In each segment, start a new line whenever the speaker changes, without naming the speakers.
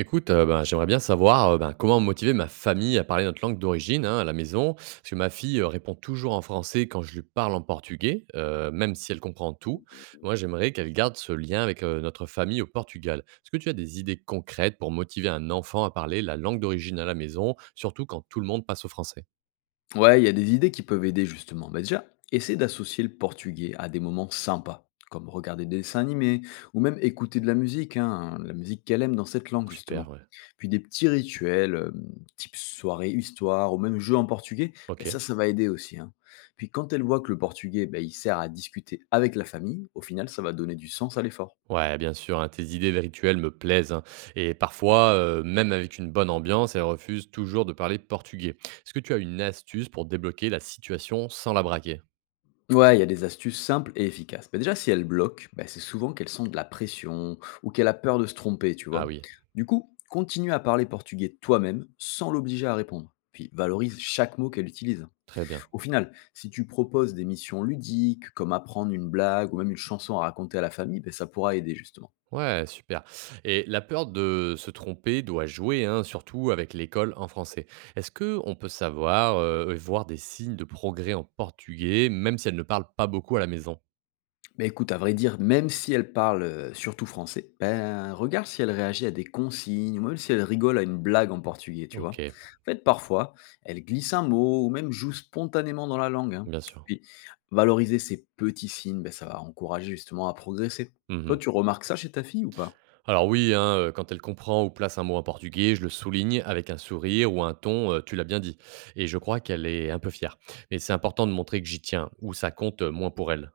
Écoute, ben, j'aimerais bien savoir, ben, comment motiver ma famille à parler notre langue d'origine, hein, à la maison. Parce que ma fille, répond toujours en français quand je lui parle en portugais, même si elle comprend tout. Moi, j'aimerais qu'elle garde ce lien avec, notre famille au Portugal. Est-ce que tu as des idées concrètes pour motiver un enfant à parler la langue d'origine à la maison, surtout quand tout le monde passe au français?
Ouais, il y a des idées qui peuvent aider justement. Bah déjà, essaie d'associer le portugais à des moments sympas, comme regarder des dessins animés ou même écouter de la musique, hein, la musique qu'elle aime dans cette langue
Super,
justement.
ouais.
Puis des petits rituels, type soirée histoire ou même jeu en portugais, bah ça,
OK.
ça va aider aussi, hein. Puis quand elle voit que le portugais, bah, il sert à discuter avec la famille, au final, ça va donner du sens à l'effort.
Ouais, bien sûr, hein, tes idées de rituels me plaisent, hein. Et parfois, même avec une bonne ambiance, elle refuse toujours de parler portugais. Est-ce que tu as une astuce pour débloquer la situation sans la braquer?
Ouais, il y a des astuces simples et efficaces. Mais déjà, si elle bloque, bah, c'est souvent qu'elle sent de la pression ou qu'elle a peur de se tromper, tu vois.
Ah oui,
Du coup, continue à parler portugais toi-même sans l'obliger à répondre. Puis valorise chaque mot qu'elle utilise.
très bien.
Au final, si tu proposes des missions ludiques, comme apprendre une blague ou même une chanson à raconter à la famille, bah, ça pourra aider justement.
Ouais, super. Et la peur de se tromper doit jouer, hein, surtout avec l'école en français. Est-ce que on peut savoir et voir des signes de progrès en portugais, même si elle ne parle pas beaucoup à la maison?
Bah, écoute, à vrai dire, même si elle parle, surtout français, ben, regarde si elle réagit à des consignes ou même si elle rigole à une blague en portugais, tu
Ok,
vois? En fait, parfois, elle glisse un mot ou même joue spontanément dans la langue, hein.
bien sûr.
Puis valoriser ces petits signes, ben ça va encourager justement à progresser. Toi, tu
Mhm.
remarques ça chez ta fille ou pas?
Alors oui, hein, quand elle comprend ou place un mot en portugais, je le souligne avec un sourire ou un ton, «Tu l'as bien dit», et je crois qu'elle est un peu fière. Mais c'est important de montrer que j'y tiens ou ça compte, moins pour elle,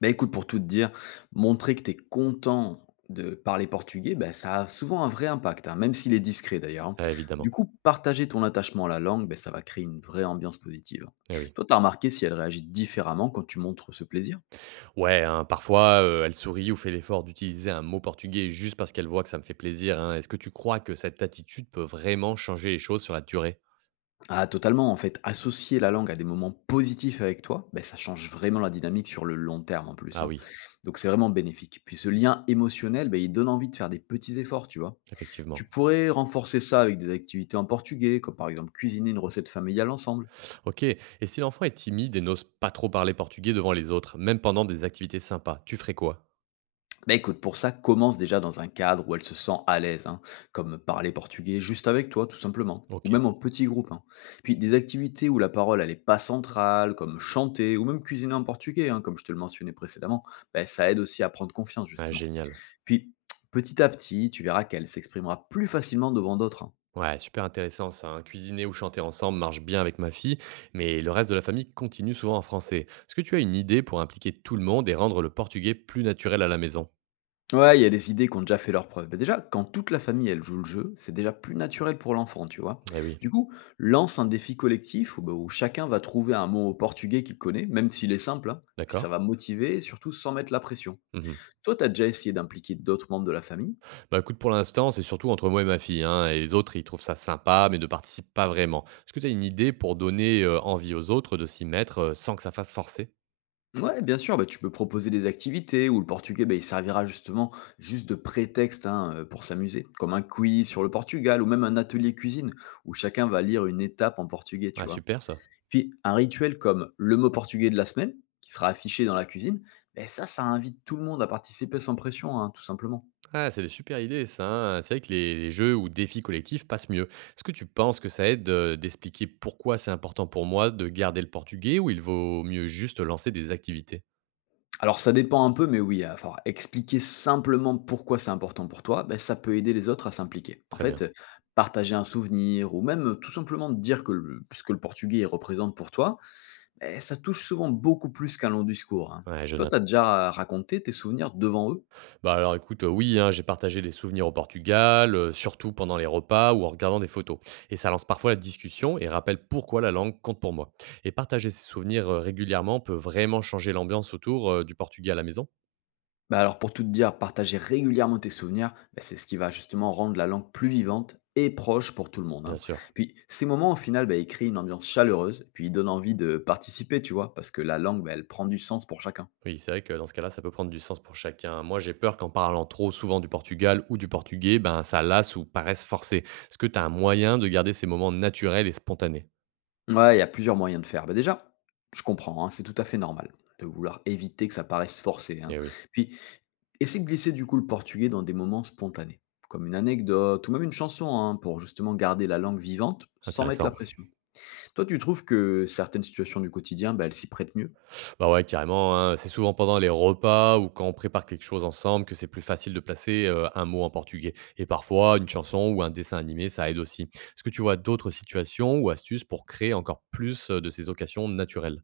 Bah, écoute, pour tout te dire, montrer que tu es content de parler portugais, bah, ça a souvent un vrai impact, hein, même s'il est discret d'ailleurs, hein. Du
évidemment.
coup, partager ton attachement à la langue, bah, ça va créer une vraie ambiance positive.
Eh oui.
Toi, tu as remarqué si elle réagit différemment quand tu montres ce plaisir?
Ouais, hein, parfois, elle sourit ou fait l'effort d'utiliser un mot portugais juste parce qu'elle voit que ça me fait plaisir, hein. Est-ce que tu crois que cette attitude peut vraiment changer les choses sur la durée?
Ah totalement, en fait, associer la langue à des moments positifs avec toi, ben, ça change vraiment la dynamique sur le long terme en plus,
Ah
hein.
oui,
Donc c'est vraiment bénéfique. Puis ce lien émotionnel, ben, il donne envie de faire des petits efforts, tu vois. Tu
effectivement.
pourrais renforcer ça avec des activités en portugais, comme par exemple cuisiner une recette familiale ensemble.
OK. Et si l'enfant est timide et n'ose pas trop parler portugais devant les autres, même pendant des activités sympas, tu ferais quoi?
Bah écoute, pour ça, commence déjà dans un cadre où elle se sent à l'aise, hein, comme parler portugais juste avec toi, tout simplement, ou
OK.
même en petit groupe, hein. Puis des activités où la parole elle est pas centrale, comme chanter ou même cuisiner en portugais, hein, comme je te le mentionnais précédemment, bah, ça aide aussi à prendre confiance
Ah
justement.
génial.
Puis petit à petit, tu verras qu'elle s'exprimera plus facilement devant d'autres, hein.
Ouais, super intéressant ça, hein. Cuisiner ou chanter ensemble marche bien avec ma fille, mais le reste de la famille continue souvent en français. Est-ce que tu as une idée pour impliquer tout le monde et rendre le portugais plus naturel à la maison?
Ouais, il y a des idées qui ont déjà fait leurs preuves. Bah, déjà, quand toute la famille, elle joue le jeu, c'est déjà plus naturel pour l'enfant, tu vois.
Eh oui,
Du coup, lance un défi collectif où, bah, où chacun va trouver un mot au portugais qu'il connaît, même s'il est simple, hein. Puis ça
d'accord.
va motiver, et surtout sans mettre la pression.
Mhm.
Toi, t'as déjà essayé d'impliquer d'autres membres de la famille?
Bah écoute, pour l'instant, c'est surtout entre moi et ma fille, hein, et les autres, ils trouvent ça sympa, mais ne participent pas vraiment. Est-ce que tu as une idée pour donner envie aux autres de s'y mettre sans que ça fasse forcer?
Ouais, bien sûr, bah, tu peux proposer des activités où le portugais, bah, il servira justement juste de prétexte, hein, pour s'amuser, comme un quiz sur le Portugal ou même un atelier cuisine où chacun va lire une étape en portugais, tu
Ah,
vois.
super ça.
Puis un rituel comme le mot portugais de la semaine, qui sera affiché dans la cuisine, ben ça invite tout le monde à participer sans pression, hein, tout simplement.
Ah, c'est des super idées, ça, hein. C'est vrai que les jeux ou défis collectifs passent mieux. Est-ce que tu penses que ça aide d'expliquer pourquoi c'est important pour moi de garder le portugais ou il vaut mieux juste lancer des activités?
Alors ça dépend un peu, mais oui, à falloir expliquer simplement pourquoi c'est important pour toi, ben ça peut aider les autres à s'impliquer. En
Très bien.
fait, partager un souvenir ou même tout simplement dire que le, ce que le portugais représente pour toi, beh, ça touche souvent beaucoup plus qu'un long discours, hein.
Ouais, je
Toi,
note.
tu as déjà raconté tes souvenirs devant eux?
Bah alors écoute, oui, hein, j'ai partagé des souvenirs au Portugal, surtout pendant les repas ou en regardant des photos. Et ça lance parfois la discussion et rappelle pourquoi la langue compte pour moi. Et partager ces souvenirs régulièrement peut vraiment changer l'ambiance autour du Portugais à la maison?
Bah alors pour tout te dire, partager régulièrement tes souvenirs, bah c'est ce qui va justement rendre la langue plus vivante et proche pour tout le monde, hein.
Bien sûr.
Puis ces moments au final, bah, ils créent une ambiance chaleureuse, puis ils donnent envie de participer, tu vois, parce que la langue, bah, elle prend du sens pour chacun.
Oui, c'est vrai que dans ce cas-là, ça peut prendre du sens pour chacun. Moi, j'ai peur qu'en parlant trop souvent du Portugal ou du portugais, ben, ça lasse ou paraisse forcé. Est-ce que tu as un moyen de garder ces moments naturels et spontanés?
Ouais, il y a plusieurs moyens de faire. Bah déjà, je comprends, hein, c'est tout à fait normal de vouloir éviter que ça paraisse forcé, hein.
Eh oui,
Puis essaie de glisser du coup le portugais dans des moments spontanés, comme une anecdote ou même une chanson, hein, pour justement garder la langue vivante sans mettre la
intéressant.
pression. Toi, tu trouves que certaines situations du quotidien, bah, elles s'y prêtent mieux?
Bah ouais, carrément, hein. C'est souvent pendant les repas ou quand on prépare quelque chose ensemble que c'est plus facile de placer un mot en portugais. Et parfois, une chanson ou un dessin animé, ça aide aussi. Est-ce que tu vois d'autres situations ou astuces pour créer encore plus de ces occasions naturelles?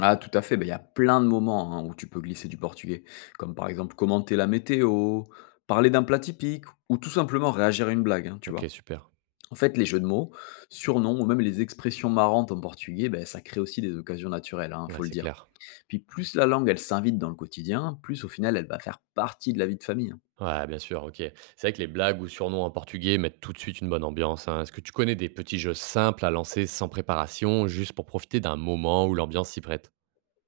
Ah tout à fait, bah, il y a plein de moments, hein, où tu peux glisser du portugais, comme par exemple commenter la météo, parler d'un plat typique ou tout simplement réagir à une blague, hein, tu
Ok,
vois?
super.
En fait, les jeux de mots, surnoms ou même les expressions marrantes en portugais, bah, ça crée aussi des occasions naturelles, hein,
Ouais,
faut le
c'est
dire.
clair.
Puis plus la langue, elle s'invite dans le quotidien, plus au final, elle va faire partie de la vie de famille, hein.
Ouais, bien sûr, OK. C'est vrai que les blagues ou surnoms en portugais mettent tout de suite une bonne ambiance, hein. Est-ce que tu connais des petits jeux simples à lancer sans préparation, juste pour profiter d'un moment où l'ambiance s'y prête?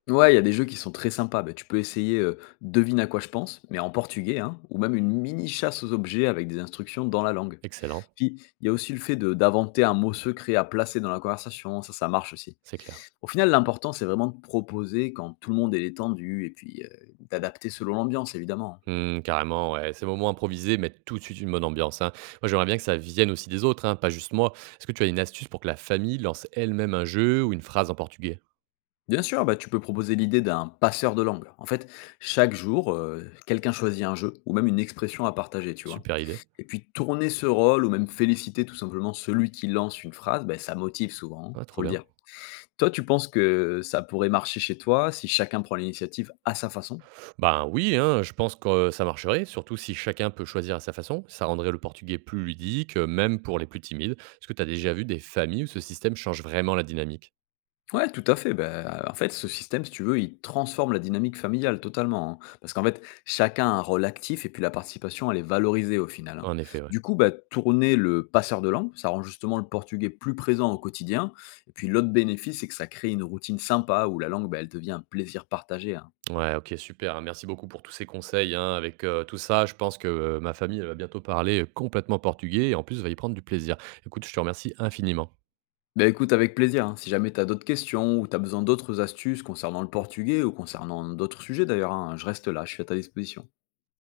Ouais, il y a des jeux qui sont très sympas. Bah, tu peux essayer, devine à quoi je pense, mais en portugais, hein, ou même une mini chasse aux objets avec des instructions dans la langue.
Excellent,
Puis, il y a aussi le fait de d'inventer un mot secret à placer dans la conversation, ça marche aussi.
c'est clair.
Au final, l'important, c'est vraiment de proposer quand tout le monde est détendu et puis, d'adapter selon l'ambiance, évidemment.
Mmh, carrément, ouais. Ces moments improvisés mettent tout de suite une bonne ambiance, hein. Moi, j'aimerais bien que ça vienne aussi des autres, hein, pas juste moi. Est-ce que tu as une astuce pour que la famille lance elle-même un jeu ou une phrase en portugais?
Bien sûr, bah, tu peux proposer l'idée d'un passeur de langue. En fait, chaque jour, quelqu'un choisit un jeu ou même une expression à partager, tu vois.
Super idée.
Et puis tourner ce rôle ou même féliciter tout simplement celui qui lance une phrase, bah, ça motive souvent, hein,
Ouais,
faut
trop
le
bien.
dire. Toi, tu penses que ça pourrait marcher chez toi si chacun prend l'initiative à sa façon?
Ben oui, hein, je pense que ça marcherait, surtout si chacun peut choisir à sa façon. Ça rendrait le portugais plus ludique, même pour les plus timides. Est-ce que tu as déjà vu des familles où ce système change vraiment la dynamique?
Ouais, tout à fait. Ben, en fait, ce système, si tu veux, il transforme la dynamique familiale totalement, hein. Parce qu'en fait, chacun a un rôle actif et puis la participation, elle est valorisée au final, hein.
En effet, ouais.
Du coup, bah, tourner le passeur de langue, ça rend justement le portugais plus présent au quotidien. Et puis l'autre bénéfice, c'est que ça crée une routine sympa où la langue, bah, elle devient un plaisir partagé, hein.
Ouais, ok, super, hein. Merci beaucoup pour tous ces conseils, hein. Avec tout ça, je pense que ma famille elle va bientôt parler complètement portugais et en plus va y prendre du plaisir. Écoute, je te remercie infiniment.
Bah écoute, avec plaisir, hein. Si jamais tu as d'autres questions ou tu as besoin d'autres astuces concernant le portugais ou concernant d'autres sujets d'ailleurs, hein, je reste là, je suis à ta disposition.